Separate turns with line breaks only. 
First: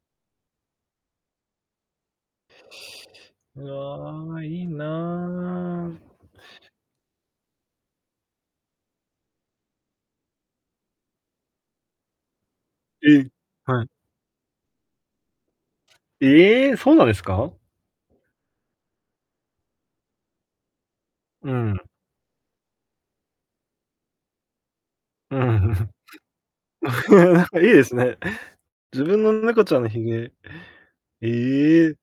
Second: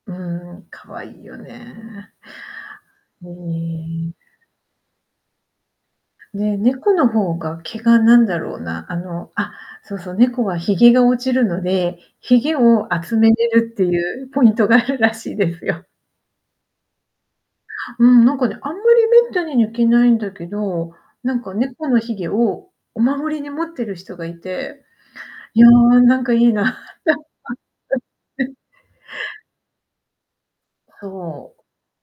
うん、可愛いよね。うん。
ああ、いいな。
ねねえ、猫の方が毛がなんだろうな、あの、あ、そうそう、猫は髭が落ちるので、髭を集
え
め
え、
れるっ
は
て
い。
いうポイントがあるらしいですよ。
ええ、そうなんですか？
うん、なんかね、あんまりめったに抜けないんだけど、なん
う
か
ん。
猫の髭をお守りに持ってる人がいて、
う
いや、
ん。
なんかいいな。
なんかいいですね。自分の猫ちゃんの髭
そ
え
う。
え？